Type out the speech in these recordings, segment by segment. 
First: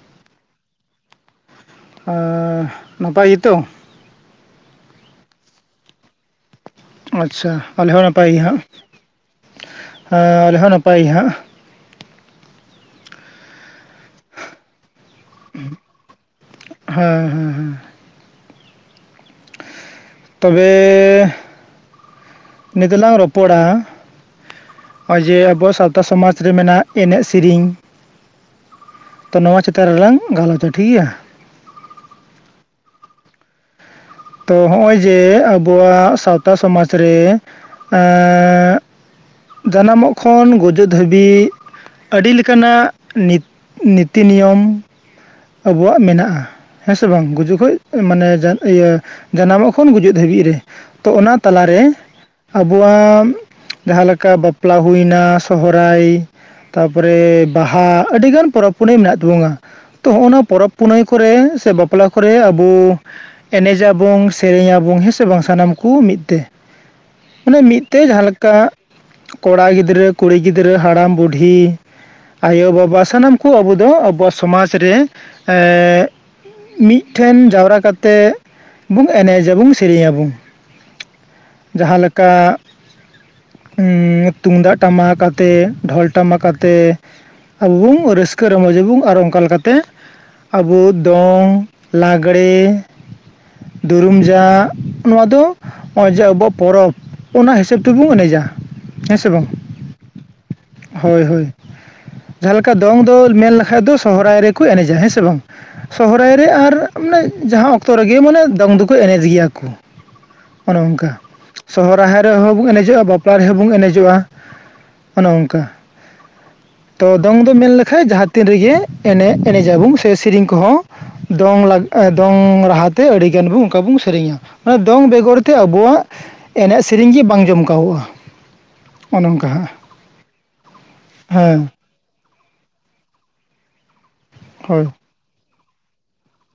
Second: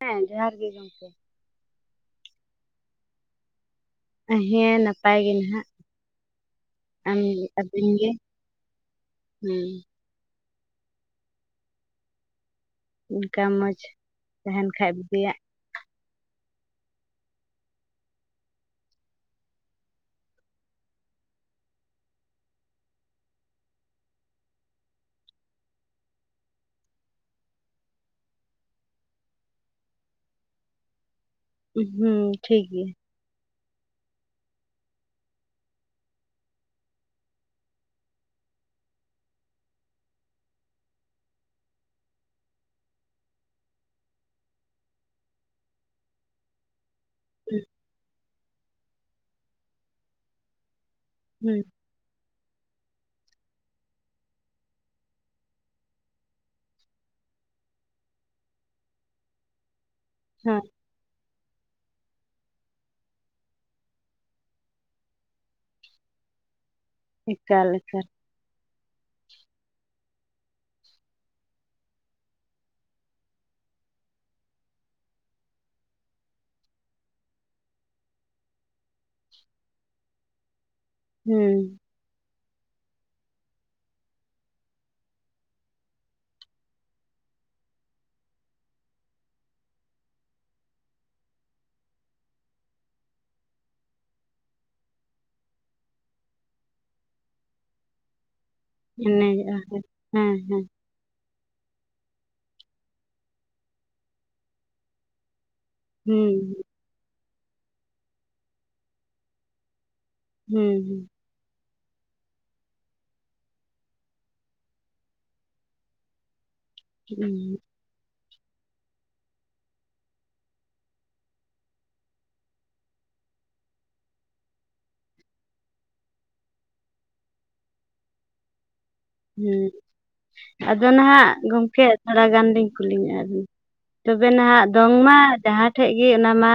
ᱦᱮᱸ ᱡᱚᱦᱟᱨ ᱜᱤ ᱜᱚᱝᱠᱮ᱾ ᱚᱸᱻ ᱱᱟᱯᱟᱭ ᱜᱤᱛᱚ᱾ ᱦᱮᱸ ᱱᱟᱯᱟᱭ ᱜᱮ ᱱᱟᱦᱟᱸᱜ᱾ ᱟᱪᱪᱷᱟ ᱟᱞᱮ ᱦᱚᱸ ᱱᱟᱯᱟᱭ ᱜᱮ ᱦᱟᱸᱜ ᱦᱮᱸ ᱦᱟᱞᱮ ᱦᱚᱸ ᱱᱟᱯᱟᱭ ᱜᱮ ᱦᱟᱸᱜ᱾ ᱩᱱᱠᱟ ᱢᱚᱡᱽ ᱛᱟᱦᱮᱱ ᱠᱷᱟᱡ ᱵᱩᱜᱤᱭᱟᱜ᱾ ᱦᱮᱸ ᱦᱮᱸ ᱦᱮᱸ᱾ ᱛᱚᱵᱮᱻ ᱱᱤᱫᱚᱞᱟᱝ ᱨᱚᱯᱚᱲᱟ᱾ ᱱᱚᱜ-ᱚᱭ ᱡᱮ ᱟᱵᱚ ᱥᱟᱶᱛᱟ ᱥᱚᱢᱟᱡᱽ ᱨᱮ ᱢᱮᱱᱟᱜ ᱮᱱᱮᱡ ᱥᱤᱨᱤᱧ᱾ ᱛᱚ ᱱᱚᱣᱟ ᱪᱮᱛᱟᱱ ᱨᱮ ᱞᱟᱝ ᱜᱟᱞᱚᱪᱟ ᱴᱷᱤᱠ ᱜᱮᱭᱟ᱾ ᱦᱩᱸ ᱴᱷᱤᱠ ᱜᱮᱭᱟ᱾ ᱛᱚ ᱦᱚᱸᱜᱼᱚᱭ ᱡᱮ ᱟᱵᱚᱣᱟᱜ ᱥᱟᱶᱛᱟ ᱥᱚᱢᱟᱡᱽ ᱨᱮ ᱟᱸᱻ ᱡᱟᱱᱟᱢᱚᱜ ᱠᱷᱚᱱ ᱜᱩᱡᱩᱜ ᱫᱷᱟᱹᱵᱤᱡ ᱟᱹᱰᱤ ᱞᱮᱠᱟ ᱱᱟᱜ ᱱᱤᱛ ᱱᱤᱛᱤ ᱱᱤᱭᱚᱢᱼᱼ ᱟᱹᱵᱩᱣᱟᱜ ᱢᱮᱱᱟᱜ-ᱟ ᱦᱮᱸ ᱥᱮ ᱵᱟᱝ ᱜᱩᱡᱩᱜ ᱠᱷᱚᱡ ᱢᱟᱱᱮ ᱡᱟ ᱤᱭᱟᱹᱼᱼ ᱡᱟᱱᱟᱢᱚᱜ ᱠᱷᱚᱱ ᱜᱩᱡᱩᱜ ᱫᱷᱟᱹᱵᱤᱡ ᱨᱮ ᱛᱚ ᱚᱱᱟ ᱦᱮᱸ ᱛᱟᱞᱟ ᱨᱮᱼᱼ ᱟᱵᱚᱣᱟᱜ‌ ᱡᱟᱦᱟᱸ ᱞᱮᱠᱟ ᱵᱟᱯᱞᱟ ᱦᱩᱭ ᱱᱟ ᱥᱚᱦᱨᱟᱭᱼᱼ ᱛᱟᱨᱯᱚᱨᱮ ᱵᱟᱦᱟ ᱟᱹᱰᱤ ᱜᱟᱱ ᱯᱚᱨᱚᱵᱽ ᱯᱩᱱᱟᱹᱭ ᱢᱮᱱᱟᱜ ᱛᱟᱹᱵᱩᱝᱟ᱾ ᱛᱚ ᱦᱚᱸᱜ ᱚᱱᱟ ᱦᱮᱸ ᱯᱚᱨᱚᱵᱽ ᱯᱩᱱᱟᱹᱭ ᱠᱚᱨᱮ ᱥᱮ ᱵᱟᱯᱞᱟ ᱠᱚᱨᱮ ᱟᱹᱵᱩ ᱮᱱᱮᱡᱟ ᱵᱚᱝ ᱥᱮᱨᱮᱧᱟ ᱵᱚᱝ ᱦᱮᱸᱥᱮ ᱵᱟᱝ ᱥᱟᱱᱟᱢ ᱠᱩ ᱢᱤᱫ ᱛᱮ᱾ ᱢᱟᱱᱮ ᱮᱠᱟᱞ ᱢᱤᱫ ᱛᱮ ᱮᱠᱟᱞ ᱡᱟᱦᱟᱸ ᱞᱮᱠᱟ ᱠᱚᱲᱟ ᱜᱤᱫᱽᱨᱟᱹ ᱠᱩᱲᱤ ᱜᱤᱫᱽᱨᱟᱹ ᱦᱟᱲᱟᱢ ᱵᱩᱰᱷᱦᱤ᱾ ᱟᱭᱚ ᱵᱟᱵᱟ ᱥᱟᱱᱟᱢ ᱠᱚ ᱟᱵᱚ ᱫᱚ ᱟᱵᱚᱣᱟᱜ ᱥᱚᱢᱟᱪ ᱨᱮ ᱮᱜ ᱢᱤᱫ ᱴᱷᱮᱱ ᱡᱟᱣᱨᱟ ᱠᱟᱛᱮᱜ ᱵᱩᱝ ᱮᱱᱮᱡᱟ ᱵᱩᱝ ᱥᱮᱨᱮᱧᱟ ᱵᱩᱝ᱾ ᱦᱩᱸ᱾ ᱡᱟᱦᱟᱸ ᱞᱮᱠᱟ᱾ ᱩᱸ ᱛᱩᱢᱫᱟᱜ ᱴᱟᱢᱟᱠ ᱟᱛᱮᱜ ᱰᱷᱚᱞ ᱴᱟᱢᱟᱠ ᱟᱛᱮᱜ᱾ ᱟᱵᱩ ᱵᱩᱝ ᱨᱟᱹᱥᱠᱟᱹ ᱨᱚᱢᱚᱡᱟ ᱵᱩᱝ ᱟᱨ ᱚᱱᱠᱟ ᱞᱮᱠᱟᱛᱼᱼ ᱛᱮ ᱟᱵᱩ ᱫᱚᱝ ᱞᱟᱜᱽᱲᱮ᱾ ᱫᱩᱨᱩᱢ ᱡᱟᱜ ᱱᱚᱶᱟ ᱫᱚ ᱱᱚᱜᱼᱚᱸᱭ ᱡᱮ ᱟᱵᱚᱣᱟᱜ ᱯᱚᱨᱚᱵᱽ ᱚᱱᱟ ᱦᱤᱥᱟᱹᱵ ᱛᱤᱵᱩᱝ ᱮᱱᱮᱡᱟ᱾ ᱮᱱᱮᱡᱚᱜ-ᱟ ᱦᱮ, ᱦᱮᱸ ᱦᱮᱸ᱾ ᱦᱚᱭ ᱦᱚᱭ ᱡᱟᱦᱟᱸ ᱞᱮᱠᱟ ᱫᱚᱝ ᱫᱚ ᱢᱮᱱ ᱞᱮᱠᱷᱟᱡ ᱫᱚ ᱥᱚᱦᱨᱟᱭ ᱨᱮᱼᱼ ᱠᱚ ᱮᱱᱮᱡᱟ ᱦᱮᱸ ᱥᱮ ᱵᱟᱝ ᱦᱮᱸ ᱥᱚᱦᱨᱟᱭ ᱨᱮ ᱟᱨ ᱢᱟᱱᱮ ᱡᱟᱦᱟᱸ ᱚᱠᱛᱚ ᱨᱮᱜᱮ ᱢᱟᱱᱮ ᱫᱚᱝ ᱫᱚᱠᱚ ᱮᱱᱮᱡ ᱜᱮᱭᱟ ᱠᱚ ᱚᱱᱮ ᱦᱮᱸ ᱚᱱᱠᱟ ᱥᱚᱦᱚ ᱨᱟᱦᱟᱭ ᱨᱮᱦᱚᱸ ᱵᱚᱱ ᱮᱱᱮᱡᱚᱜᱼᱟ ᱵᱟᱯᱞᱟ ᱨᱮᱦᱚᱸ ᱵᱚᱱ ᱮᱱᱮᱡᱚᱜᱼᱟ ᱚᱱᱮ ᱚᱱᱠᱟ ᱛᱚ ᱦᱮᱸ ᱫᱚᱝ ᱫᱚ ᱢᱮᱱ ᱞᱮᱠᱷᱟᱱ ᱡᱟᱦᱟᱸ ᱛᱤᱱ ᱨᱮᱜᱮ ᱮᱱᱮᱡ ᱮᱱᱮᱡ ᱟᱵᱚᱱ ᱥᱮ ᱥᱮᱨᱮᱧ ᱠᱚᱦᱚᱸ ᱫᱚᱝ [unintelligible] ᱫᱚᱝ ᱨᱟᱦᱟᱛᱮ ᱟᱹᱰᱤᱜᱟᱱ ᱵᱚᱱ ᱚᱱᱠᱟ ᱵᱚᱱ ᱥᱮᱨᱮᱧᱟ ᱚᱱᱟ ᱫᱚᱝ ᱵᱮᱜᱚᱨ ᱛᱮ ᱟᱵᱚᱣᱟᱜ ᱮᱱᱮᱡ ᱥᱮᱨᱮᱧ ᱜᱮ ᱵᱟᱝ ᱡᱚᱢᱠᱟᱜᱼᱟ ᱟᱫᱚ ᱱᱟᱦᱟᱸᱜ ᱦᱮᱸ ᱜᱚᱢᱠᱮ ᱛᱷᱚᱲᱟ ᱜᱟᱱ ᱞᱤᱧ ᱠᱩᱞᱤ ᱧᱚᱜ ᱮᱜ ᱵᱤᱱ ᱛᱚᱵᱮ ᱱᱟᱦᱟᱜ ᱦᱳᱭ ᱫᱚᱝ ᱢᱟ ᱡᱟᱦᱟᱸ ᱴᱷᱮᱡ ᱜᱮ ᱚᱱᱟ ᱢᱟ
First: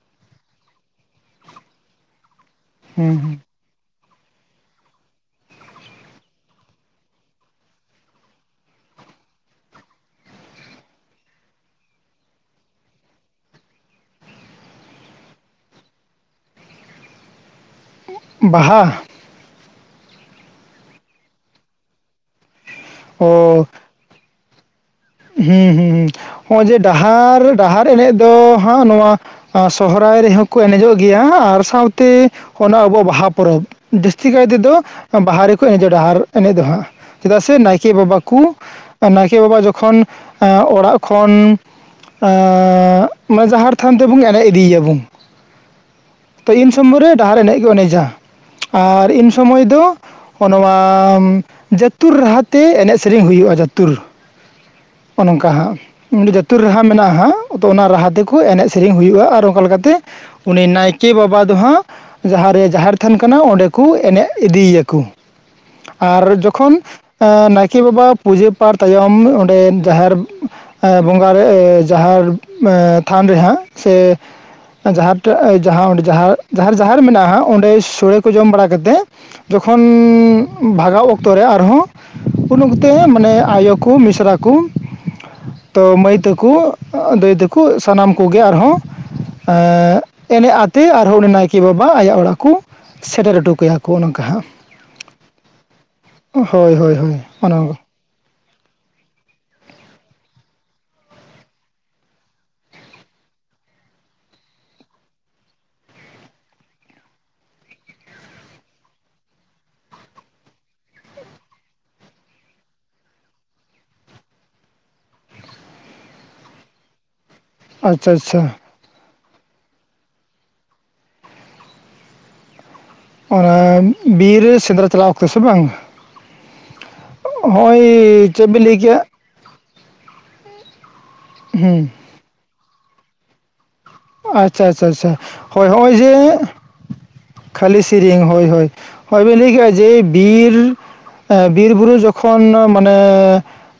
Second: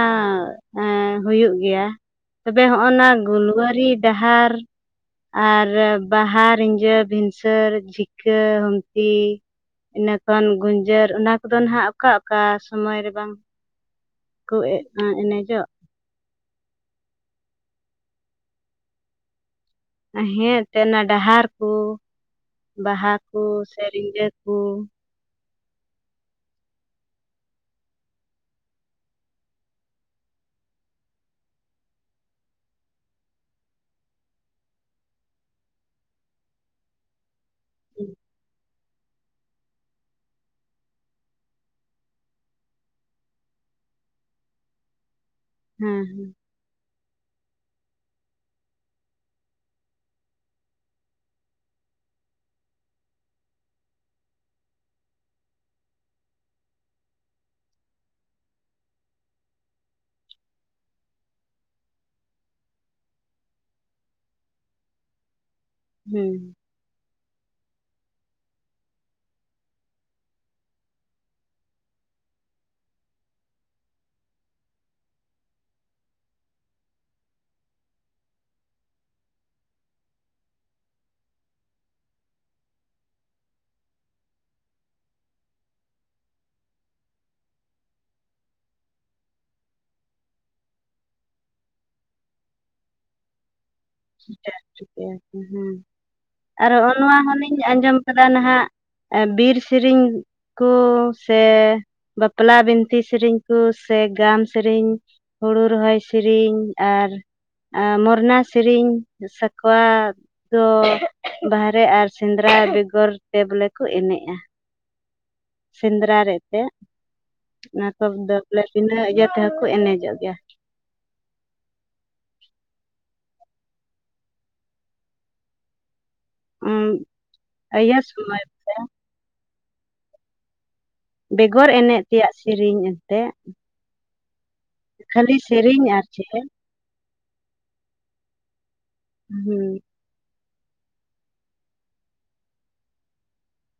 ᱦᱩᱭᱩᱜ ᱜᱮᱭᱟ ᱛᱚᱵᱮ ᱦᱚᱜᱼᱚ ᱱᱟ ᱦᱮᱸ ᱦᱮᱸ ᱜᱩᱞᱣᱟᱹᱨᱤ ᱰᱟᱦᱟᱨ ᱟᱨ ᱵᱟᱦᱟ ᱨᱤᱸᱡᱟᱸ ᱵᱷᱤᱱᱥ [unintelligible] ᱴᱷᱤᱠᱟᱹ ᱦᱛᱢᱯᱤ ᱤᱱᱟᱹᱠᱷᱚᱱ ᱜᱩᱡᱟᱹᱨ ᱚᱱᱟ ᱠᱚᱫᱚ ᱱᱟᱜ ᱚᱠᱟ ᱚᱠᱟ ᱥᱚᱢᱚᱭ ᱨᱮ ᱵᱟᱝ ᱠᱚ ᱮ ᱮᱱᱮᱡᱚᱜ ᱵᱟᱦᱟ ᱦᱮᱸ ᱮᱱᱛᱮ ᱚᱱᱟ ᱰᱟᱦᱟᱨ ᱠᱚ ᱵᱟᱦᱟ ᱚ ᱠᱚ ᱥᱮᱨᱮᱧ ᱟᱠᱚ ᱦᱩᱸ ᱦᱩᱸ ᱱᱚᱜᱼᱚᱭ ᱡᱮ ᱰᱟᱦᱟᱨ ᱰᱟᱦᱟᱨ ᱮᱱᱮᱡ ᱫᱚ ᱦᱟᱸᱜ ᱱᱚᱣᱟ ᱥᱚᱦᱨᱟᱭ ᱨᱮᱦᱚᱸ ᱠᱚ ᱮᱱᱮᱡᱚᱜ ᱜᱮᱭᱟ ᱟᱨ ᱥᱟᱸᱶᱛᱮ ᱚᱱᱟ ᱟᱵᱚᱣᱟᱜ ᱵᱟᱦᱟ ᱯᱚᱨᱚᱵᱽ ᱡᱟᱹᱥᱛᱤ ᱠᱟᱭ ᱛᱮᱫᱚ ᱵᱟᱦᱟ ᱨᱮᱠᱚ ᱮᱱᱮᱡ ᱰᱟᱦᱟᱨ ᱮᱱᱮᱡ ᱫᱚ ᱦᱟᱸᱜ ᱪᱮᱫᱟᱜ ᱥᱮ ᱱᱟᱭᱠᱮ ᱦᱮᱸ ᱵᱟᱵᱟ ᱠᱩ ᱱᱟᱭᱠᱮ ᱵᱟᱵᱟ ᱡᱚᱠᱷᱚᱱ ᱚᱲᱟᱜ ᱠᱷᱚᱱ ᱟᱸ ᱢᱟᱱᱮ ᱡᱟᱦᱮᱨ ᱛᱷᱟᱱ ᱛᱮᱵᱚᱱ ᱮᱱᱮᱡ ᱤᱫᱤᱭᱮᱭᱟᱵᱚᱱ ᱦᱮᱸ ᱦᱮᱸ ᱛᱚ ᱤᱱ ᱥᱚᱢᱚᱭ ᱨᱮ ᱰᱟᱦᱟᱨ ᱮᱱᱮᱡ ᱜᱮ ᱮᱱᱮᱡᱟ ᱟᱨ ᱤᱱ ᱥᱚᱢᱚᱭ ᱫᱚ ᱟᱸ ᱱᱚᱣᱟ ᱡᱟᱹᱛᱩᱨ ᱨᱟᱦᱟᱛᱮ ᱮᱱᱮᱡ ᱥᱮᱨᱮᱧ ᱦᱩᱭᱩᱜᱼᱟ ᱡᱟᱹᱛᱩᱨ ᱚᱱᱮ ᱱᱚᱝᱠᱟ ᱦᱟᱸᱜ ᱡᱟᱹᱛᱩᱨ ᱨᱟᱦᱟ ᱢᱮᱱᱟᱜᱼᱟ ᱦᱟᱸᱜ ᱛᱚ ᱚᱱᱟ ᱨᱟᱦᱟ ᱛᱮᱠᱚ ᱮᱱᱮᱡ ᱥᱮᱨᱮᱧ ᱦᱩᱭᱩᱜᱼᱟ ᱟᱨ ᱚᱱᱠᱟ ᱞᱮᱠᱟᱛᱮ ᱩᱱᱤ ᱱᱟᱭᱠᱮ ᱵᱟᱵᱟ ᱫᱚ ᱦᱟᱸᱜ ᱡᱟᱦᱟᱸᱨᱮ ᱡᱟᱦᱮᱨ ᱛᱷᱟᱱ ᱠᱟᱱᱟ ᱚᱸᱰᱮ ᱠᱚ ᱮᱱᱮᱡ ᱤᱫᱤᱭᱮᱭᱟᱠᱚ ᱟᱨ ᱦᱮᱸ ᱡᱚᱠᱷᱚᱱ ᱱᱟᱭᱠᱮ ᱵᱟᱵᱟ ᱯᱩᱡᱟᱹ ᱯᱟᱨ ᱛᱟᱭᱚᱢ ᱚᱸᱰᱮ ᱡᱟᱦᱮᱨ ᱵᱚᱸᱜᱟ ᱨᱮ ᱡᱟᱦᱮᱨ ᱛᱷᱟᱱ ᱨᱮ ᱦᱟᱸᱜ ᱥᱮ ᱡᱟᱦᱟᱴᱟᱜ ᱡᱟᱦᱟ ᱡᱟᱦᱮᱨ ᱢᱮᱱᱟᱜᱼᱟ ᱦᱟᱸᱜ ᱚᱸᱰᱮ ᱥᱳᱲᱮ ᱠᱚ ᱡᱚᱢ ᱵᱟᱲᱟ ᱠᱟᱛᱮᱜ ᱡᱚᱠᱷᱚᱱ ᱵᱷᱟᱜᱟᱣ ᱚᱠᱛᱚ ᱨᱮ ᱟᱨᱦᱚᱸ ᱩᱱᱛᱮ ᱢᱟᱱᱮ ᱟᱭᱳ ᱠᱚ ᱢᱤᱥᱨᱟ ᱠᱚ ᱛᱚ ᱢᱟᱹᱭ ᱛᱟᱠᱚ ᱫᱟᱹᱭ ᱛᱟᱠᱚ ᱥᱟᱱᱟᱢ ᱠᱚᱜᱮ ᱟᱨᱦᱚᱸ ᱮᱜ ᱮᱱᱮᱡ ᱟᱛᱮ ᱟᱨᱦᱚᱸ ᱩᱱᱤ ᱱᱟᱭᱠᱮ ᱵᱟᱵᱟ ᱟᱭᱟᱜ ᱚᱲᱟᱜ ᱠᱚ ᱥᱮᱴᱮᱨ ᱦᱚᱴᱚ ᱠᱟᱭᱟ ᱠᱚ ᱚᱱᱮ ᱚᱱᱠᱟ ᱦᱟᱸᱜ [unintelligible] ᱟᱨ ᱦᱳᱭ ᱦᱚᱸᱜ ᱚ ᱦᱳᱭ ᱱᱚᱣᱟ ᱦᱳᱭ ᱚᱱᱟ ᱦᱚᱞᱤᱧ ᱟᱸᱡᱚᱢ ᱠᱟᱫᱟ ᱱᱟᱦᱟᱸᱜ ᱵᱤᱨ ᱥᱤᱨᱤᱧ ᱠᱩ ᱥᱮ ᱵᱟᱯᱞᱟ ᱵᱤᱱᱛᱤ ᱥᱮᱨᱮᱧ ᱠᱚ ᱥᱮ ᱜᱟᱢ ᱥᱮᱨᱮᱧ ᱦᱩᱲᱩ ᱨᱚᱦᱚᱭ ᱥᱤᱨᱤᱧ ᱟᱨ ᱢᱚᱨᱱᱟᱥ ᱥᱮᱨᱮᱧ ᱥᱟᱠᱣᱟ ᱫᱚ ᱵᱟᱦᱨᱮ ᱟᱨ ᱥᱮᱸᱫᱽᱨᱟ ᱵᱮᱜᱚᱨ ᱛᱮ ᱵᱚᱞᱮ ᱠᱚ ᱮᱱᱮᱡᱼᱟ ᱥᱮᱸᱫᱽᱨᱟ ᱨᱮ ᱮᱱᱛᱮ [unintelligible] ᱟᱪᱪᱷᱟ ᱟᱪᱪᱷᱟ ᱵᱚᱞᱮ ᱵᱤᱱᱟᱹ ᱤᱭᱟᱹ ᱛᱮᱦᱚᱸ ᱠᱚ ᱮᱱᱮᱡᱚᱜ ᱜᱮᱭᱟ ᱚᱱᱟ ᱵᱤᱨ ᱨᱮ ᱥᱮᱸᱫᱽᱨᱟ ᱪᱟᱞᱟᱣ ᱚᱠᱛᱮ ᱥᱮ ᱵᱟᱝ ᱦᱚᱜ ᱚᱭ ᱤᱭᱟᱹ ᱥᱚᱢᱚᱭ ᱪᱮᱫ ᱵᱤᱱ ᱞᱟᱹᱭ ᱠᱮᱜ-ᱟ ᱵᱮᱜᱚᱨ ᱦᱩᱸ ᱮᱱᱮᱡ ᱛᱮᱭᱟᱜ ᱥᱮᱨᱮᱤ ᱮᱱᱛᱮ ᱟᱪᱪᱷᱟ ᱟᱪᱪᱷᱟᱷᱟ ᱦᱳᱭ ᱥᱮᱨᱮᱧ ᱦᱚᱜᱼᱚᱭ ᱟᱨ ᱪᱮᱫ ᱡᱮ ᱦᱮᱸ ᱠᱷᱟᱹᱞᱤ ᱥᱮᱨᱮᱧ ᱦᱳᱭ ᱦᱳᱭ ᱦᱚᱜᱚᱭ ᱵᱤᱱ ᱞᱮᱭ ᱠᱮᱜ-ᱟ ᱦᱮᱸ ᱡᱮ ᱵᱤᱨ, ᱵᱤᱨ ᱵᱩᱨᱩ ᱡᱚᱠᱷᱚᱱ ᱢᱟᱱᱮ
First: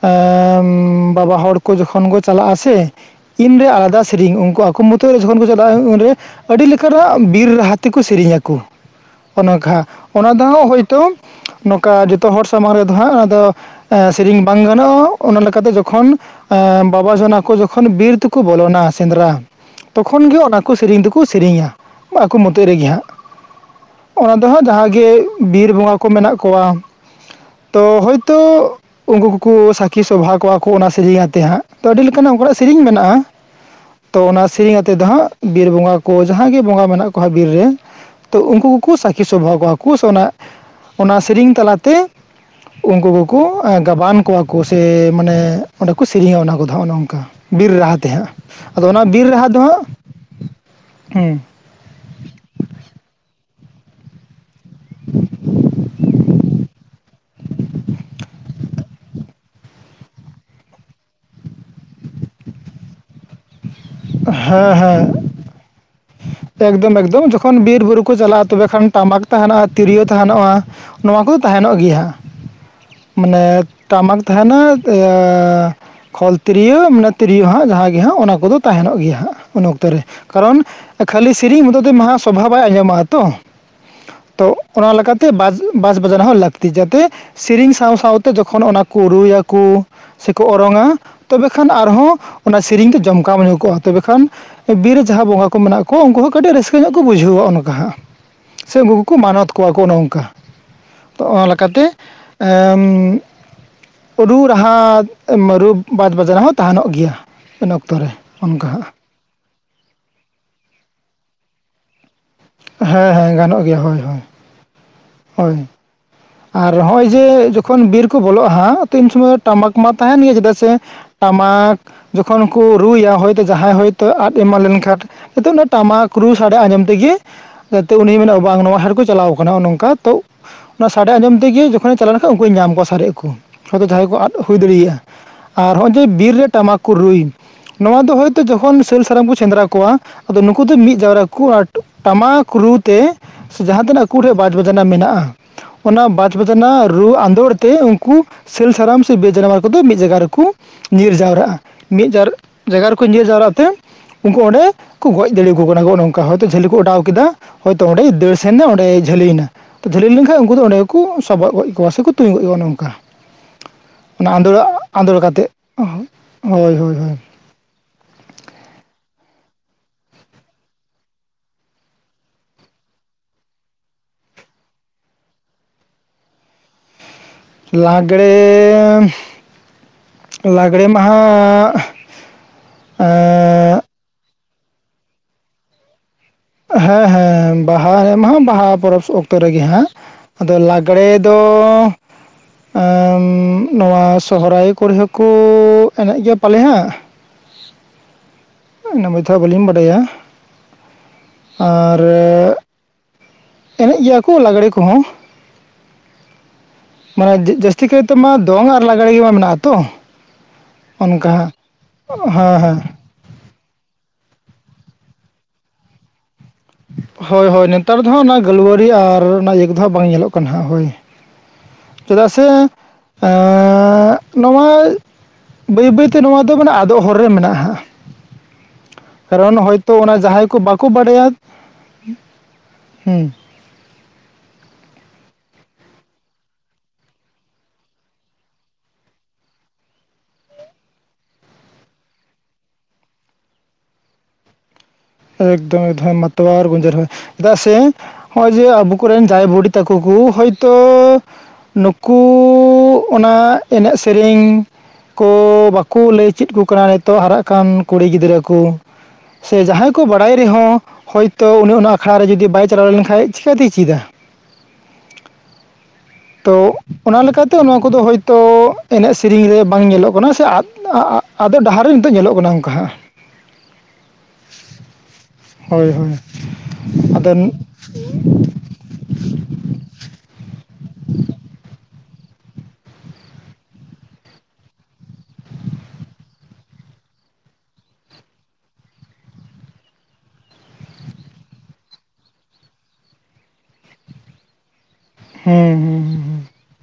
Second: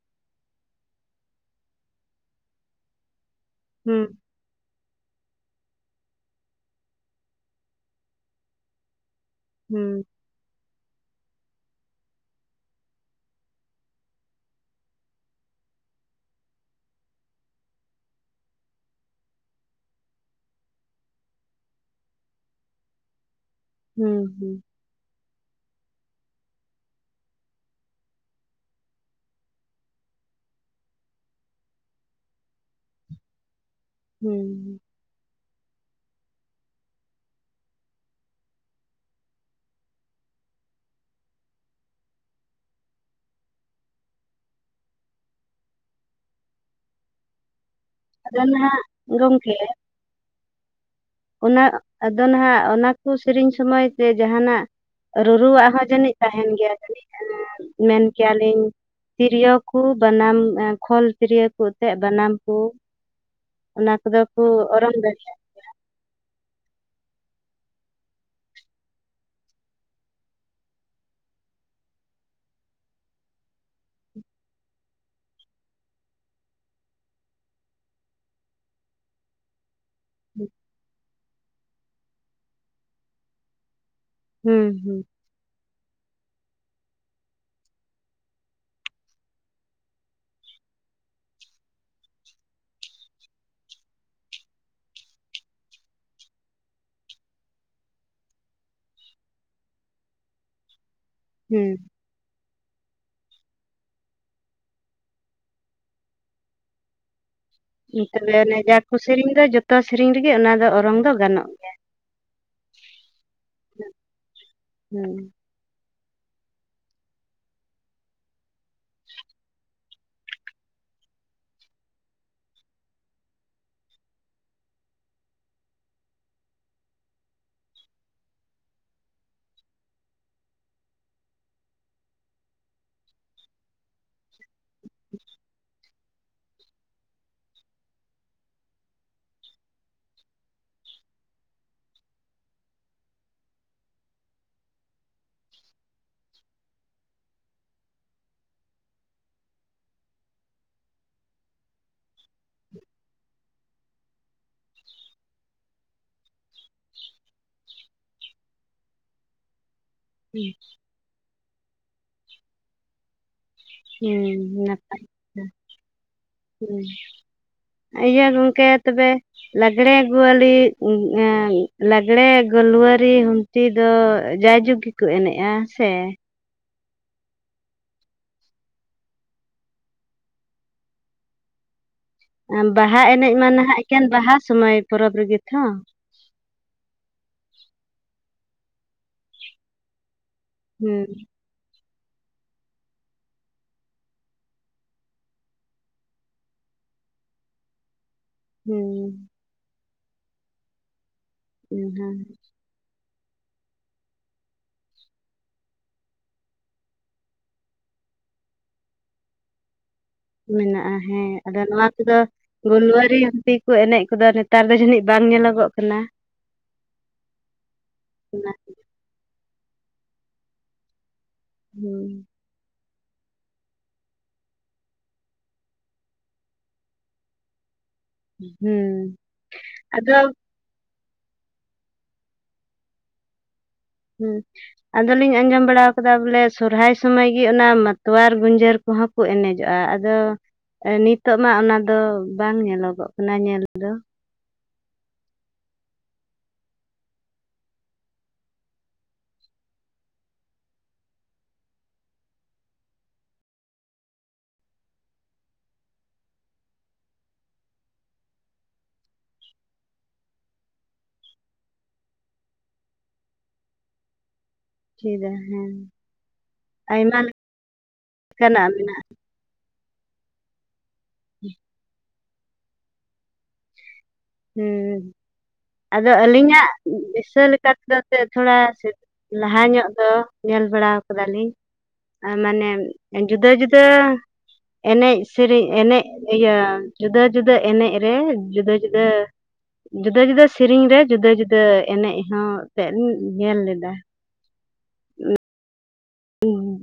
ᱟᱸ ᱵᱟᱵᱟ ᱦᱚᱲ ᱠᱚ ᱡᱚᱠᱷᱚᱱ ᱠᱚ ᱪᱟᱞᱟᱜᱼᱟ ᱥᱮ ᱤᱧᱨᱮ ᱟᱞᱟᱫᱟ ᱥᱮᱨᱮᱧ ᱩᱱᱠᱩ ᱟᱠᱚ ᱢᱩᱚᱛ [unintelligible] ᱡᱚᱠᱷᱚᱱ ᱠᱚ ᱪᱟᱞᱟᱜᱼᱟ ᱩᱱᱨᱮ ᱟᱹᱰᱤ ᱞᱮᱠᱟᱱᱟᱜ ᱵᱤᱨ ᱨᱟᱦᱟ ᱛᱮ ᱠᱚ ᱥᱮᱨᱮᱧ ᱟᱠᱚ ᱚᱱᱮᱠᱷᱟ ᱦᱮᱸ ᱚᱱᱟ ᱫᱚᱸ ᱦᱳᱭᱛᱳ ᱱᱚᱝᱠᱟ ᱡᱚᱛᱚ ᱦᱚᱲ ᱥᱟᱢᱟᱝ ᱨᱮᱫᱚ ᱦᱟᱸᱜ ᱚᱱᱟ ᱫᱚ ᱮᱸ ᱥᱮᱨᱮᱧ ᱵᱟᱝ ᱜᱟᱱᱚᱜᱼᱟ ᱚᱱᱟ ᱞᱮᱠᱟᱛᱮ ᱡᱚᱠᱷᱚᱱ ᱵᱟᱵᱟ ᱡᱚᱱᱟ ᱠᱚ ᱡᱚᱠᱷᱚᱱ ᱵᱤᱨ ᱛᱮᱠᱚ ᱵᱚᱞᱚᱱᱟ ᱥᱮᱸᱫᱽᱨᱟ ᱛᱚᱠᱷᱚᱱ ᱜᱮ ᱚᱱᱟ ᱠᱚ ᱥᱮᱨᱮᱧ ᱫᱚᱠᱚ ᱥᱮᱨᱮᱧᱟ ᱟᱠᱚ ᱢᱚᱫᱷᱮ ᱨᱮᱜᱮ ᱦᱟᱸᱜ ᱚᱱᱟ ᱫᱚ ᱦᱮᱸ ᱦᱟᱸᱜ ᱡᱟᱦᱟᱸᱜ ᱜᱮ ᱵᱤᱨ ᱵᱚᱸᱜᱟ ᱠᱚ ᱢᱮᱱᱟᱜ ᱠᱚᱣᱟᱜ ᱛᱚ ᱦᱳᱭᱛᱳ ᱩᱱᱠᱩ ᱠᱚᱠᱚ ᱥᱟᱹᱠᱷᱤ ᱥᱚᱵᱷᱟ ᱠᱚᱣᱟ ᱠᱩ ᱚᱱᱟ ᱥᱮᱨᱮᱧ ᱟᱛᱮᱫ ᱦᱟᱸᱜ ᱛᱚ ᱟᱹᱰᱤ ᱞᱮᱠᱟᱱᱟᱜ ᱚᱝᱠᱟᱱᱟᱜ ᱥᱮᱨᱮᱹᱧ ᱢᱮᱱᱟᱜᱼᱟ [unintelligible] ᱛᱚ ᱚᱱᱟ ᱥᱮᱨᱮᱧ ᱟᱛᱮᱫ ᱫᱚ ᱦᱟᱸᱜ ᱵᱤᱨ ᱵᱚᱸᱜᱟ ᱠᱚ ᱡᱟᱦᱟᱸᱭ ᱜᱮ ᱵᱚᱸᱜᱟ ᱢᱮᱱᱟᱜ ᱠᱚᱣᱟᱸᱜ ᱵᱤᱨ ᱨᱮ ᱛᱚ ᱩᱱᱠᱩ ᱠᱚᱠᱚ ᱥᱟᱹᱠᱷᱤ ᱥᱚᱵᱷᱟ ᱠᱚᱣᱟ ᱠᱩ ᱥᱮ ᱚᱱᱟ ᱥᱮᱨᱮᱧ ᱛᱟᱞᱟᱛᱮ ᱩᱱᱠᱩ ᱠᱚᱠᱚ ᱜᱟᱵᱟᱱ ᱠᱚᱣᱟ ᱠᱚ ᱥᱮ ᱢᱟᱱᱮ ᱚᱸᱰᱮ ᱠᱚ ᱥᱮᱨᱮᱧᱟ ᱚᱱᱟ ᱠᱚᱫᱚᱜ ᱚᱱᱮ ᱚᱝᱠᱟ ᱵᱤᱨ ᱨᱟᱦᱟ ᱛᱮᱦᱟᱸᱜ ᱱᱟᱦᱟᱜ ᱟᱫᱚ ᱚᱱᱟ ᱵᱤᱨ ᱨᱟᱦᱟ ᱜᱚᱢᱠᱮ ᱫᱚ ᱦᱟᱸᱜ ᱦᱸ ᱟᱫᱚ ᱱᱟᱦᱟᱜ ᱚᱱᱟ ᱠᱚ ᱥᱮᱨᱮᱧ ᱥᱚᱢᱚᱭ ᱛᱮ ᱡᱟᱦᱟᱸᱟᱱᱟᱜ ᱨᱩᱨᱩᱣᱟᱜ ᱦᱚᱸ ᱡᱟᱹᱱᱤᱡ ᱛᱟᱦᱮᱱ ᱜᱮᱭᱟ ᱡᱟᱹᱱᱤᱡ ᱢᱮᱱ ᱠᱮᱭᱟ ᱞᱤᱧ ᱛᱤᱨᱭᱳ ᱠᱚ ᱵᱟᱱᱟᱢ ᱠᱷᱚᱞ ᱛᱤᱨᱭᱳ ᱠᱚ ᱛᱮᱜ ᱵᱟᱱᱟᱢ ᱠᱚ ᱚᱱᱟ ᱠᱚᱫᱚ ᱠᱚ ᱦᱮᱸ ᱚᱨᱚᱝ ᱦᱮᱸ ᱫᱟᱲᱮᱭᱟᱜᱼᱟ [inaudible] ᱮᱠᱫᱚᱢ- ᱮᱠᱫᱚᱢ ᱡᱚᱠᱷᱚᱱ ᱵᱤᱨᱼᱵᱩᱨᱩ ᱠᱚ ᱪᱟᱞᱟᱜᱼᱟ ᱛᱚᱵᱮ ᱠᱷᱟᱱ ᱴᱟᱢᱟᱠ ᱛᱟᱦᱮᱱᱟᱼᱟ ᱛᱤᱨᱭᱳ ᱛᱟᱦᱮᱱᱚᱼᱟ ᱱᱚᱣᱟ ᱠᱚ ᱛᱟᱦᱮᱱᱚᱜ ᱜᱮᱭᱟ ᱦᱟᱸᱜ ᱢᱟᱱᱮ ᱴᱟᱢᱟᱠ ᱛᱟᱦᱮᱱᱟ ᱤᱭᱟᱹ ᱠᱷᱚᱞ ᱛᱤᱨᱭᱳ ᱢᱟᱱᱮ ᱛᱤᱨᱭᱳ ᱦᱟᱸᱜ ᱡᱟᱦᱟᱸ ᱜᱮ ᱦᱟᱸᱜ ᱚᱱᱟ ᱠᱚᱫᱚ ᱛᱟᱦᱮᱱᱚᱜ ᱜᱮᱭᱟ ᱦᱟᱸᱜ ᱩᱱ ᱚᱠᱛᱚ ᱨᱮ ᱠᱟᱨᱚᱱ ᱠᱷᱟᱹᱞᱤ ᱥᱼᱼ ᱛᱤᱨᱤᱧ ᱢᱚᱫᱚᱫ ᱛᱮ ᱢᱟᱦᱟ ᱥᱚᱵᱷᱟ ᱵᱟᱭ ᱟᱸᱡᱚᱢᱚᱜᱼᱟ ᱛᱚ ᱛᱚ ᱦᱩᱸ ᱚᱱᱟ ᱦᱩᱸ ᱞᱮᱠᱟᱛᱮ ᱛᱮ ᱵᱟᱡᱽ ᱵᱟᱡᱽᱱᱟ ᱦᱚᱸ ᱞᱟᱹᱠᱛᱤ ᱡᱟᱛᱮ ᱥᱮᱨᱮᱧ ᱥᱟᱶ ᱥᱟᱶᱛᱮ ᱡᱚᱠᱷᱚᱱ ᱚᱱᱟ ᱠᱚ ᱨᱩᱭᱟᱠᱚ ᱥᱮᱠᱚ ᱚᱨᱚᱝᱟ ᱛᱚᱵᱮ ᱠᱷᱟᱱ ᱟᱨᱦᱚᱸ ᱚᱱᱟ ᱥᱮᱨᱮᱧ ᱛᱮ ᱡᱚᱢᱠᱟᱣ ᱛᱚᱵᱮ ᱠᱷᱟᱱ ᱵᱤᱨ ᱡᱟᱦᱟᱸ ᱵᱚᱸᱜᱟ ᱠᱚ ᱢᱮᱱᱟᱜ ᱠᱚᱣᱟ ᱩᱱᱠᱩ ᱠᱟᱹᱴᱤᱡ ᱨᱟᱹᱥᱠᱟᱹ ᱧᱚᱜ ᱠᱚ ᱵᱩᱡᱷᱟᱹᱣᱟ ᱚᱱᱠᱟ ᱦᱟᱸᱜ ᱥᱮ ᱩᱱᱠᱩ ᱠᱚᱠᱚ ᱢᱟᱱᱚᱛ ᱠᱚᱣᱟ ᱠᱚ ᱚᱱᱚᱝᱠᱟ ᱚᱱᱟ ᱞᱮᱠᱟᱛᱮ ᱨᱩ ᱨᱟᱦᱟ ᱨᱩ ᱵᱟᱡ ᱵᱟᱡᱱᱟ ᱦᱚᱸ ᱛᱟᱦᱮᱱᱚᱜ ᱜᱮᱭᱟ ᱤᱱ ᱚᱠᱛᱚ ᱨᱮ ᱛᱚᱵᱮ ᱚᱱᱮ ᱚᱱᱠᱟ ᱡᱟ ᱦᱟᱸᱜ ᱠᱚ ᱥᱮᱨᱮᱧ ᱫᱟ ᱡᱚᱛᱚ ᱥᱮᱨᱮᱧ ᱨᱮᱜᱮ ᱚᱱᱟ ᱫᱚ ᱚᱨᱚᱝ ᱫᱚ ᱜᱟᱱᱚᱜ ᱜᱮᱭᱟ ᱦᱮᱸ ᱦᱮᱸ ᱜᱟᱱᱚᱜ ᱜᱮᱭᱟ ᱦᱳᱭ ᱦᱳᱭ ᱦᱩᱸ ᱦᱳᱭ ᱟᱨ ᱱᱚᱜᱼᱚᱭ ᱡᱮ ᱡᱚᱠᱷᱚᱱ ᱵᱤᱨ ᱠᱚ ᱵᱚᱞᱚᱜᱼᱟ ᱤᱱ ᱥᱚᱢᱚᱭ ᱴᱟᱢᱟᱠ ᱢᱟ ᱛᱟᱦᱮᱱ ᱜᱮ ᱪᱮᱫᱟᱜ ᱥᱮ ᱴᱟᱢᱟᱠ ᱡᱚᱠᱷᱚᱱ ᱠᱚ ᱨᱩᱭᱟ ᱦᱚᱭᱛᱳ ᱡᱟᱦᱟᱸᱭ ᱦᱚᱳᱭᱛᱳ ᱟᱫ ᱮᱢᱟᱱ ᱞᱮᱱ ᱠᱷᱟᱱ ᱱᱤᱛᱚᱜ ᱚᱱᱟ ᱴᱟᱢᱟᱠ ᱨᱩ ᱥᱟᱰᱮ ᱟᱸᱡᱚᱢ ᱛᱮᱜᱮ ᱡᱟᱛᱮ ᱩᱱᱤ ᱢᱮᱱᱟ ᱵᱟᱝ ᱱᱚᱣᱟ ᱟᱦᱟᱨ ᱠᱚ ᱪᱟᱞᱟᱣ ᱠᱟᱱᱟ ᱱᱚᱜᱼᱚ ᱱᱚᱝᱠᱟ ᱛᱚ ᱚᱱᱟ ᱥᱟᱰᱮ ᱟᱸᱡᱚᱢ ᱛᱮᱜᱮ ᱡᱚᱠᱷᱚᱱᱮ ᱪᱟᱞᱟᱣ ᱞᱮᱱᱠᱷᱟᱱ ᱩᱱᱠᱩᱧ ᱧᱟᱢ ᱠᱚᱣᱟ ᱥᱟᱨᱮᱡ ᱟᱠ ᱦᱚᱭ ᱡᱟᱦᱟᱸᱭ ᱠᱚ ᱟᱫ ᱦᱩᱭ ᱫᱟᱲᱮᱭᱟᱜᱼᱟ ᱟᱨ ᱱᱚᱜᱼᱚᱭ ᱡᱮ ᱵᱤᱨ ᱨᱮ ᱴᱟᱢᱟᱠ ᱠᱚ ᱨᱩᱭ ᱱᱚᱣᱟ ᱫᱚ ᱦᱚᱭᱛᱚ ᱡᱚᱠᱷᱚᱱ ᱥᱤᱹᱞ ᱥᱟᱨᱟᱢ ᱠᱚ ᱥᱮᱸᱫᱽᱨᱟ ᱠᱚᱣᱟ ᱟᱫᱚ ᱱᱩᱠᱩ ᱫᱚ ᱢᱤᱫ ᱡᱟᱣᱨᱟ ᱠᱩ ᱴᱟᱢᱟᱠ ᱨᱩᱛᱮ ᱡᱟᱦᱟᱸ ᱛᱤᱱᱟᱹᱜ ᱟᱠᱩ ᱴᱮ ᱵᱟᱡᱽ ᱵᱟᱡᱽᱱᱟ ᱢᱮᱱᱟᱜᱼᱟ ᱚᱱᱟ ᱵᱟᱡᱽ ᱵᱟᱡᱽᱱᱟ ᱨᱩ ᱟᱸᱫᱳᱲ ᱛᱮ ᱩᱱᱠᱩ ᱥᱮᱞ ᱥᱟᱨᱢ ᱥᱮ ᱵᱤᱨ ᱡᱟᱱᱣᱟᱨ ᱠᱚᱫᱚ ᱢᱤᱫ ᱡᱟᱭᱜᱟ ᱨᱮᱠᱚ ᱧᱤᱨ ᱡᱟᱣᱨᱟᱜᱼᱟ ᱢᱤᱫ ᱡᱟᱭᱜᱟ ᱨᱮᱠᱚ ᱧᱤᱨ ᱡᱟᱣᱨᱟᱜ ᱛᱮ ᱩᱱᱠᱩ ᱚᱸᱰᱮ ᱠᱚ ᱜᱚᱡᱽ ᱫᱟᱲᱮᱭᱟ ᱠᱚ ᱠᱟᱱᱟ ᱠᱚ ᱦᱳᱭᱛᱳ ᱡᱷᱟᱹᱞᱤ ᱠᱚ ᱚᱰᱟᱣ ᱠᱮᱫᱟᱹ ᱦᱚᱭᱛᱳ ᱚᱸᱰᱮ ᱫᱟᱹᱲ ᱥᱮᱱ ᱮᱱᱟ ᱚᱸᱰᱮᱭ ᱡᱷᱟᱹᱞᱤᱭᱱᱟ ᱛ ᱡᱷᱟᱹᱞᱤ ᱞᱮᱱᱟᱱ ᱦᱩᱸ ᱩᱱᱠᱩ ᱫᱚ ᱚᱸᱰᱮ ᱠᱩ ᱥᱚᱵᱚᱜ ᱜᱚᱡᱽ ᱠᱚᱣᱟ ᱥᱮᱠᱚ ᱛᱩᱧ ᱜᱚᱡᱽ ᱠᱚᱣᱟ ᱱᱚᱝᱠᱟ ᱚᱱᱟ ᱟᱸᱫᱳᱲᱟ ᱦᱩᱸ, ᱱᱟᱯᱟᱭ ᱟᱸᱫᱳᱲ ᱠᱟᱛᱮ ᱠᱟᱛᱷᱟ᱾ ᱦᱳᱭ ᱦᱩᱸ ᱦᱳᱭ ᱦᱳᱭ ᱤᱭᱟᱹ ᱜᱚᱝᱠᱮ ᱛᱚᱵᱮ ᱞᱟᱜᱽᱲᱮ ᱜᱩᱣᱞᱤ ᱞᱟᱜᱽᱲᱮ ᱜᱩᱞᱣᱟᱨᱤ ᱛᱤ ᱫᱚ ᱡᱟᱭᱡᱩᱜᱽ ᱜᱮᱠᱚ ᱮᱱᱮᱡᱼᱟ ᱥᱮ ᱞᱟᱜᱽᱲᱮ ᱞᱟᱜᱽᱲᱮ ᱢᱟᱦᱟ ᱵᱟᱦᱟ ᱮᱱᱮᱡ ᱢᱟ ᱱᱟᱦᱟᱜ ᱮᱠᱷᱮᱱ ᱵᱟᱦᱟ ᱥᱚᱢᱚᱭ ᱯᱚᱨᱚᱵᱽ ᱨᱮᱜᱮ ᱛᱚ ᱦᱮᱸ ᱦᱮᱸ ᱵᱟᱦᱟ ᱨᱮᱢᱟ ᱵᱟᱦᱟ ᱯᱚᱨᱚᱵᱽ ᱚᱠᱛᱚ ᱨᱮᱜᱮ ᱦᱟᱸ ᱟᱫᱚ ᱦᱩᱸ ᱞᱟᱜᱽᱲᱮ ᱫᱚ [unintelligible] ᱮᱸ ᱱᱚᱣᱟ ᱥᱚᱦᱚᱨᱟᱭ ᱠᱚᱨᱮ ᱦᱚᱸᱠᱚ ᱮᱱᱮᱡ ᱜᱮᱭᱟ ᱯᱟᱞᱮ ᱦᱟᱸᱜ ᱦᱩᱸ [unintelligible] ᱵᱟᱞᱤᱧ ᱵᱟᱰᱟᱭᱟ ᱟᱨ ᱦᱮᱸ ᱮ ᱮᱱᱮᱡ ᱜᱮᱭᱟ ᱠᱩ ᱞᱟᱜᱽᱬᱮ ᱠᱩᱦᱚᱸ ᱢᱟᱱᱮ ᱡᱟᱹᱥᱛᱤ ᱠᱟᱹᱭᱛᱮ ᱢᱟ ᱫᱚᱝ ᱟᱨ ᱞᱟᱜᱽᱬᱮ ᱜᱮ ᱢᱮᱱᱟᱜ ᱟᱛᱚ ᱢᱮᱱᱟᱜ-ᱟ ᱦᱮᱸ ᱟᱫᱚ ᱱᱚᱣᱟ ᱠᱩᱫᱚ ᱦᱮᱸ ᱦᱮᱸ ᱜᱳᱞᱣᱟᱹᱨᱤ ᱛᱤ ᱠᱚ ᱮᱱᱮᱡ ᱠᱚᱫᱚ ᱱᱮᱛᱟᱨ ᱫᱚ ᱡᱟᱹᱱᱤᱡ ᱵᱟᱝ ᱧᱮᱞᱚᱜᱚᱜ ᱠᱟᱱᱟ, ᱦᱳᱭ ᱦᱳᱭ ᱱᱮᱛᱟᱨ ᱫᱚ ᱦᱟᱸᱜ ᱚᱱᱟ ᱜᱟᱹᱞᱣᱟᱹᱨᱤ ᱟᱨ ᱚᱱᱟ ᱤᱭᱟᱹ ᱫᱚ ᱦᱟᱸᱜ ᱵᱟᱝ ᱧᱮᱞᱚᱜ ᱠᱟᱱᱟ ᱦᱟᱸᱜ ᱦᱳᱭ᱾ ᱦᱩᱸ ᱪᱮᱫᱟᱜ ᱥᱮ ᱮᱸ ᱱᱚᱣᱟ ᱵᱟᱹᱭ ᱵᱟᱹᱭᱛᱮ ᱱᱚᱣᱟ ᱫᱚ ᱢᱟᱱᱮ ᱟᱫᱚᱜ ᱦᱚᱨ ᱨᱮ ᱢᱮᱱᱟᱜ-ᱟ ᱦᱟᱸᱜ, ᱦᱩᱸ ᱠᱟᱨᱚᱱ ᱦᱚᱭᱛᱚ ᱚᱱᱟ ᱟᱫᱚ ᱡᱟᱦᱟᱸᱭ ᱠᱩ ᱵᱟᱠ ᱠᱩ ᱵᱟᱲᱟᱭᱟ ᱦᱩᱸ ᱦᱩᱸ ᱟᱫᱚᱞᱤᱧ ᱟᱸᱡᱚᱢ ᱵᱟᱲᱟ ᱟᱠᱟᱫᱟ ᱵᱚᱞᱮ ᱥᱚᱨᱦᱟᱭ ᱥᱚᱢᱚᱭ ᱜᱤ ᱚᱱᱟ ᱢᱟᱛᱣᱟᱨ ᱜᱩᱧᱡᱟᱹᱨ ᱠᱩᱦᱚᱸ ᱠᱩ ᱮᱱᱮᱡᱚᱜ-ᱟ ᱟᱫᱚ ᱱᱤᱛᱚᱜ ᱢᱟ ᱚᱱᱟᱫᱚ ᱵᱟᱝ ᱧᱮᱞᱚᱜᱚᱜ ᱠᱟᱱᱟ ᱧᱮᱞ ᱫᱚ ᱮᱠᱫᱚᱢ ᱮᱠᱫᱷᱚᱢ ᱢᱟᱛᱚᱣᱟᱨ ᱜᱩᱧᱡᱟᱹᱨ ᱦᱚᱸ ᱪᱮᱫᱟᱜ ᱥᱮ, ᱚᱭ ᱡᱮ ᱟᱵᱩ ᱠᱩᱨᱮᱱ ᱫᱟᱭ ᱵᱩᱰᱤ ᱛᱟᱠᱩ ᱠᱩ ᱦᱚᱭᱛᱚ ᱱᱩᱠᱩ ᱚᱱᱟ ᱮᱱᱮᱡ ᱥᱤᱨᱤᱧ ᱠᱩ ᱵᱟᱠᱩ ᱞᱟᱹᱭ ᱪᱮᱫ ᱠᱩ ᱠᱟᱱ ᱱᱤᱛᱚᱜ ᱦᱟᱨᱟᱜ ᱠᱟᱱ ᱠᱩᱲᱤ ᱜᱤᱫᱽᱨᱟᱹ ᱠᱩ᱾ ᱥᱮ ᱡᱟᱦᱟᱸᱭ ᱠ ᱠᱩ ᱵᱟᱲᱟᱭ ᱨᱮᱦᱚᱸ ᱦᱚᱭᱛᱚ ᱩᱱᱤ ᱚᱱᱟ ᱟᱠᱷᱲᱟ ᱨᱮ ᱡᱩᱫᱤ ᱵᱟᱭ ᱪᱟᱞᱟᱣ ᱞᱮᱱᱠᱷᱟᱡ ᱪᱤᱠᱟᱹᱛᱮᱭ ᱪᱤᱫᱟ? ᱪᱤᱫᱟᱭ ᱦᱟᱸ ᱛᱚ ᱚᱱᱟ ᱞᱮᱠᱟᱛᱮ ᱱᱚᱣᱟ ᱠᱩᱫᱚ ᱦᱚᱭᱛᱚ ᱞᱮᱠᱟᱱᱟᱜ ᱢᱮᱱᱟᱜᱼᱟ ᱮᱱᱮᱡ ᱥᱮ ᱥᱤᱨᱤᱧ ᱨᱮ ᱵᱟᱝ ᱧᱮᱞᱚᱜ ᱠᱟᱱᱟ ᱥᱮ ᱟᱫ ᱟ ᱟᱫᱚ ᱰᱟᱦᱟᱨ ᱨᱮ ᱱᱤᱛᱚᱜ ᱧᱮᱞᱚᱜ ᱠᱟᱱᱟ ᱚᱝᱠᱟ ᱦᱟᱜ ᱦᱩᱸᱦᱩᱸ ᱦᱳᱭ ᱟᱫᱚ ᱦᱳᱭ ᱟᱹᱞᱤᱧᱟᱜ ᱟᱫᱚ ᱫᱤᱥᱟᱹ ᱦᱩᱸ ᱞᱮᱠᱟ ᱛᱮᱫᱚ ᱮᱛ ᱛᱷᱚᱲᱟ ᱞᱟᱦᱟ ᱧᱚᱜ ᱫᱚ ᱧᱮᱞ ᱵᱟᱲᱟ ᱠᱟᱫᱟᱞᱤᱧ ᱟ ᱢᱟᱱᱮ ᱡᱩᱫᱟᱹ ᱡᱩᱫᱟᱹ ᱮᱱᱮᱡ ᱥᱮᱨᱮᱧ ᱮᱱᱮᱡ ᱤᱭᱟᱹ ᱡᱩᱫᱟᱹ ᱡᱩᱫᱟᱹ ᱮᱱᱮᱡ ᱨᱮ ᱡᱩᱫᱟᱹ ᱡᱩᱫ ᱦᱮᱸ ᱡᱩᱫᱟᱹ ᱡᱩᱫᱟᱹ ᱥᱤᱨᱤᱧ ᱨᱮ ᱡᱩᱫᱟᱹ ᱡᱩᱫᱟᱹ ᱮᱱᱮᱡ ᱦᱚᱸ ᱮᱸᱛᱮ ᱤᱧ ᱧᱮᱞ ᱞᱮᱫᱟ, [inaudible] ᱦᱮᱸ ᱦᱮᱸ ᱦᱮᱸ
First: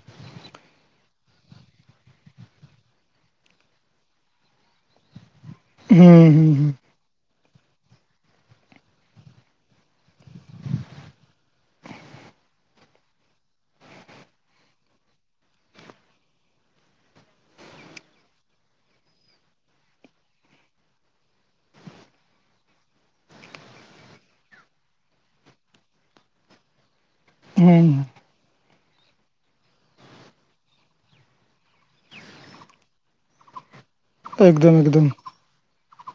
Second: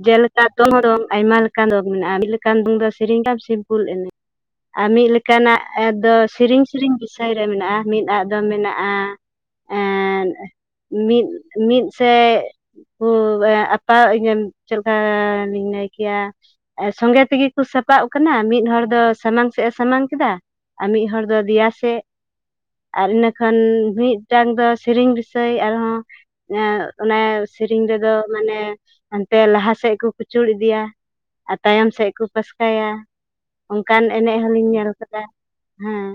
ᱡᱮᱞᱮᱠᱟ ᱫᱚᱱᱦᱚᱫᱚᱝ ᱟᱭᱢᱟ ᱞᱮᱠᱟᱱ ᱫᱚᱝ ᱢᱮᱱᱟᱜ-ᱟ ᱢᱤᱫᱞᱮᱠᱟᱱ ᱵᱩᱫᱟᱹ ᱥᱮᱨᱮᱧ ᱨᱮ ᱥᱤᱢᱯᱩᱞ ᱮᱱᱮᱡ ᱟᱨ ᱢᱤᱫ ᱞᱮᱠᱟᱱᱟᱜ ᱫᱚ ᱦᱩᱸ ᱥᱤᱨᱤᱧ ᱥᱤᱨᱤᱧ ᱵᱤᱥᱤ ᱥᱟᱹᱭ ᱨᱮ ᱢᱮᱱᱟᱜ-ᱟ ᱢᱤᱫ ᱟᱜ ᱫᱚ ᱢᱮᱱᱟᱜ-ᱟ ᱮᱸᱫ ᱢᱤᱫ ᱢᱤᱫᱥᱮᱡ ᱠᱩ ᱮᱸ ᱟᱯ ᱯᱟᱧᱮᱢ ᱪᱮᱫᱠᱟ ᱞᱤᱧ ᱞᱟᱹᱭ ᱠᱮᱭᱟ ᱥᱚᱸᱜᱮ ᱛᱮᱜᱮ ᱠᱩ ᱥᱟᱯᱟᱵ ᱠᱟᱱᱟ ᱢᱤᱫ ᱦᱚᱲ ᱫᱚ ᱥᱟᱢᱟᱝ ᱥᱮᱫ ᱮ ᱥᱟᱢᱟᱝ ᱠᱮᱫᱟ, ᱟᱨ ᱢᱤᱫ ᱦᱚᱲ ᱫᱚ ᱫᱮᱭᱟ ᱥᱮᱫ ᱟᱨ ᱤᱱᱟᱹᱠᱷᱟᱱ ᱢᱤᱫᱴᱟᱝ ᱫᱚ ᱥᱮᱨᱮᱧ ᱵᱤᱥᱚᱭ ᱟᱨᱦᱚᱸ ᱮᱸ ᱚᱱᱮ ᱥᱤᱨᱤᱧ ᱦᱩᱸ ᱨᱮᱫᱚ ᱢᱟᱱᱮ ᱦᱟᱱᱛᱮ ᱞᱟᱦᱟᱥᱮᱫ ᱠᱩ ᱠᱩᱪᱩᱲ ᱤᱫᱤᱭᱟ ᱟᱨ ᱛᱟᱭᱚᱢ ᱥᱮᱫ ᱠᱩ ᱯᱟᱥᱠᱟᱭᱟ ᱚᱱᱠᱟᱱ ᱮᱱᱮᱡ ᱦᱩᱸ ᱦᱚᱞᱤᱧ ᱮᱠᱫᱚᱢ ᱧᱮᱞ ᱮᱠᱫᱚᱢ ᱠᱟᱫᱟ ᱦᱮᱸ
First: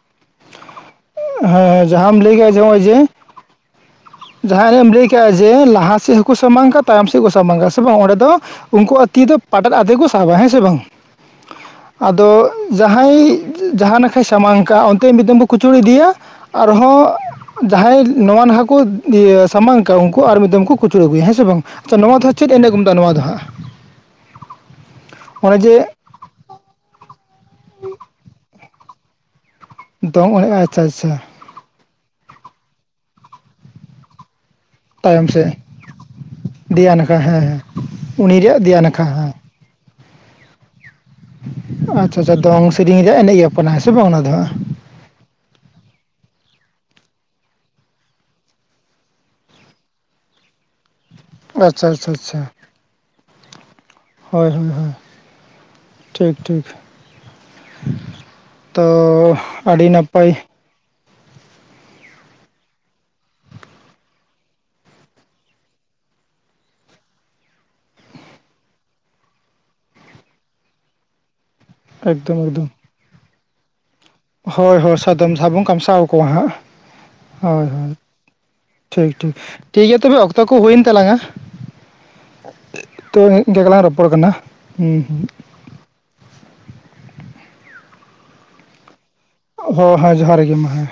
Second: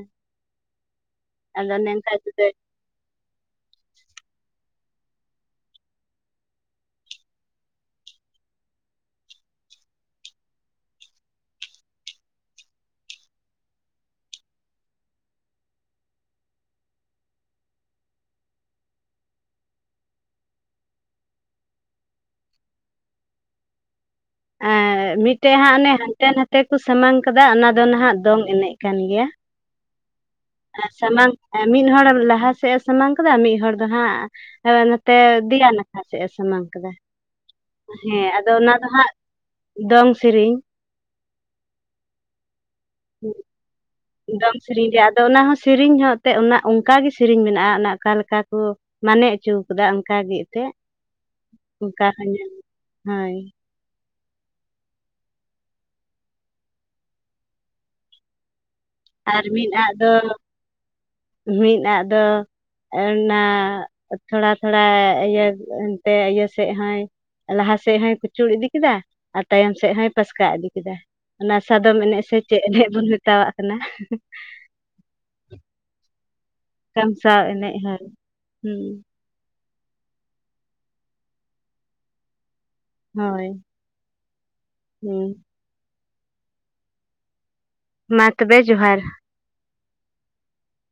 ᱟᱫᱚ ᱦᱮᱸ ᱚᱱᱮ ᱚᱱᱠᱟ ᱡᱟᱦᱟᱸᱢ ᱞᱟᱹᱭ ᱡᱩᱫᱟᱹ ᱠᱮᱫᱼᱟ ᱡᱮ ᱱᱚᱜᱼᱚᱭ ᱡᱮ [inaudible] ᱡᱟᱦᱟᱸ ᱮᱱᱮᱡ ᱮᱢ ᱞᱟᱹᱭ ᱠᱟᱜ-ᱟ ᱡᱮ ᱞᱟᱦᱟ ᱥᱮᱫ ᱦᱚᱸᱠᱩ ᱥᱟᱢᱟᱝ ᱠᱟ ᱛᱟᱭᱚᱢ ᱥᱮᱫ ᱠᱩ ᱥᱟᱢᱟᱝ ᱥᱮ ᱵᱟᱝ ᱱᱚᱜ-ᱚ ᱱᱚᱸᱰᱮ ᱫᱚ ᱩᱱᱠᱩ ᱟᱜ ᱛᱤ ᱫᱚ ᱯᱟᱴᱮᱫ ᱟᱛᱮᱜ ᱠᱩ ᱥᱟᱵᱟ ᱦᱮᱸ ᱥᱮ ᱵᱟᱝ? ᱟᱫᱚ ᱡᱟᱦᱟᱸᱭ ᱡᱟᱦᱟᱸ ᱱᱟᱠᱷᱟᱭ ᱥᱟᱢᱟᱝ ᱠᱟᱜ-ᱟ ᱚᱱᱛᱮ ᱢᱤᱫ ᱫᱚᱢᱵᱚ ᱠᱩᱪᱩᱲ ᱤᱫ ᱤᱫᱤᱭᱟ ᱟᱨᱦᱚᱸ ᱡᱟᱦᱟᱸᱭ ᱱᱚᱣᱟ ᱱᱟᱦᱟ ᱠᱩ ᱤᱭᱟᱹ ᱥᱟᱢᱟᱝ ᱠᱟᱜ-ᱟ ᱩᱝᱠᱩ ᱟᱨ ᱢᱤᱫ ᱫᱚᱢ ᱠᱩ ᱠᱩᱪᱩᱲ ᱟᱹᱜᱩᱭᱟ ᱦᱮᱸ ᱥᱮ ᱵᱟᱝ? ᱟᱪᱷᱟ ᱱᱚᱣᱟ ᱫᱚ ᱦᱟᱸᱜ ᱪᱤᱫ ᱮᱱᱮᱡ ᱠᱩ ᱢᱮᱛᱟᱜ-ᱟ ᱱᱚᱣᱟ ᱫᱚ ᱦᱟᱸᱜ? ᱮᱸ ᱢᱤᱫᱴᱮ ᱦᱟᱸᱜ ᱚᱱᱮ ᱦᱟᱱᱛᱮ ᱱᱟᱛᱮ ᱠᱩ ᱥᱟᱢᱟᱝ ᱠᱟᱫᱟ ᱚᱱᱟ ᱫᱚ ᱱᱟᱦᱟᱜ ᱫᱚᱝ ᱮᱱᱮᱡ ᱠᱟᱱ ᱜᱮᱭᱟ᱾ ᱫᱚᱝ ᱮᱲᱮᱡᱼᱟ [unintelligible] ᱥᱟᱢᱟᱝ ᱢᱤᱫ ᱦᱚᱲᱚᱲ ᱞᱟᱦᱟ ᱥᱮᱫ ᱮ ᱥᱟᱢᱟᱝ ᱠᱮᱫᱟᱟ ᱢᱤᱫ ᱦᱚᱲ ᱫᱚ ᱦᱟᱸᱜ ᱦᱮᱸᱱᱚᱛᱮ ᱛᱟᱭᱚᱢ ᱥᱮᱫ ᱫᱮᱭᱟ ᱱᱟᱠᱷᱟ ᱥᱮᱫ ᱮ ᱥᱟᱢᱟᱝ ᱠᱟᱫᱟ ᱫᱮᱭᱟ ᱦᱮᱸ ᱱᱟᱠᱷᱟ ᱦᱮᱸ ᱦᱮᱸ ᱟᱫᱚ ᱩᱱᱤᱭᱟᱜ ᱚᱱᱟ ᱫᱮᱭᱟ ᱫᱚ ᱦᱟᱸᱜ ᱱᱟᱠᱷᱟ ᱦᱮᱸ ᱫᱚᱝ ᱥᱮᱨᱮᱤᱧ ᱟᱪᱪᱷᱟ ᱟᱪᱪᱷᱟ ᱫᱚᱝ ᱥᱮᱨᱮᱧ ᱨᱮᱭᱟᱜ ᱮᱱᱮᱡ [unintelligible] ᱦᱮᱸ ᱥᱮ ᱵᱟᱝ ᱚᱱᱟ ᱫᱚᱦᱟᱸᱜ ᱥᱮᱨᱮᱤᱧ ᱨᱮᱭᱟᱜ ᱟᱫᱚ ᱚᱱᱟ ᱦᱚᱸ ᱥᱮᱨᱮᱤᱧ ᱦᱚᱸ ᱮᱱᱛᱮᱫ ᱚᱱᱟ ᱚᱱᱠᱟᱜᱮ ᱥᱮᱨᱮᱤᱧ ᱢᱮᱱᱟᱜᱼᱟ ᱚᱠᱟ ᱞᱮᱠᱟ ᱠᱚ ᱢᱟᱱᱮ ᱦᱚᱪᱚᱠᱟᱫᱟ ᱚᱱᱠᱟᱜᱮ ᱮᱱᱛᱮᱫ ᱦᱟᱸᱜ ᱟᱪᱪᱷᱟ ᱚᱱᱠᱟ ᱟᱪᱪᱷᱟ ᱦᱚᱸ ᱟᱪᱪᱷᱟ ᱦᱳᱭ ᱦᱳᱭ ᱦᱳᱭ ᱦᱳᱭ ᱴᱷᱤᱠ ᱴᱷᱤᱠ ᱛᱚ ᱟᱨ ᱢᱤᱫ ᱟᱹᱰᱤ ᱟᱜ ᱫᱚ ᱱᱟᱯᱟᱭ ᱢᱤᱫ ᱟᱫ ᱫᱚ- ᱚᱱᱟ ᱛᱷᱚᱲᱟ ᱛᱷᱚᱲᱟ ᱤᱭᱟᱹ ᱮᱱᱛᱮᱫ ᱤᱭᱟᱹ ᱥᱮᱫ ᱦᱚᱸᱭ ᱞᱟᱦᱟᱥᱮᱫ ᱦᱚᱭ ᱠᱩᱪᱩᱲ ᱤᱫᱤ ᱠᱮᱫᱟ ᱟᱨ ᱛᱟᱭᱚᱢ ᱥᱮᱫ ᱦᱚᱭ ᱯᱟᱥᱠᱟ ᱤᱫᱤ ᱠᱮᱫᱟ ᱚᱱᱟ ᱥᱟᱫᱚᱢ ᱮᱱᱮᱡ ᱥᱮ ᱮᱠᱫᱚᱢ ᱪᱮᱫ ᱮᱠᱫᱚᱢ ᱮᱱᱮᱡ ᱵᱚᱱ ᱢᱮᱛᱟᱣᱟᱜ ᱠᱟᱱᱟ ᱦᱳᱭ ᱦᱳᱭ ᱥᱟᱫᱚᱢ ᱡᱟᱦᱟᱵᱩᱱ ᱠᱟᱢᱥᱟᱣ ᱠᱚᱣᱟ ᱦᱟᱸᱜ ᱠᱟᱢᱥᱟᱣ ᱦᱳᱭ ᱮᱱᱮᱡ ᱦᱳᱭ ᱦᱳᱭ ᱴᱷᱤᱠ ᱴᱷᱤᱠ ᱜᱮᱭᱟ ᱛᱚᱵᱮ ᱚᱠᱛᱚ ᱠᱚ ᱦᱩᱭᱮᱱ ᱛᱟᱞᱟᱝᱼᱟ ᱛᱚ ᱦᱳᱭ ᱤᱱᱠᱟᱹ ᱜᱮᱞᱟᱝ ᱨᱚᱯᱚᱲ ᱠᱟᱱᱟ ᱦᱩᱸ ᱢᱟ ᱛᱚᱵᱮ ᱡᱚᱦᱟᱨ ᱚ ᱦᱮᱸ ᱡᱚᱦᱟᱨ ᱜᱮ ᱢᱟ ᱦᱮᱸ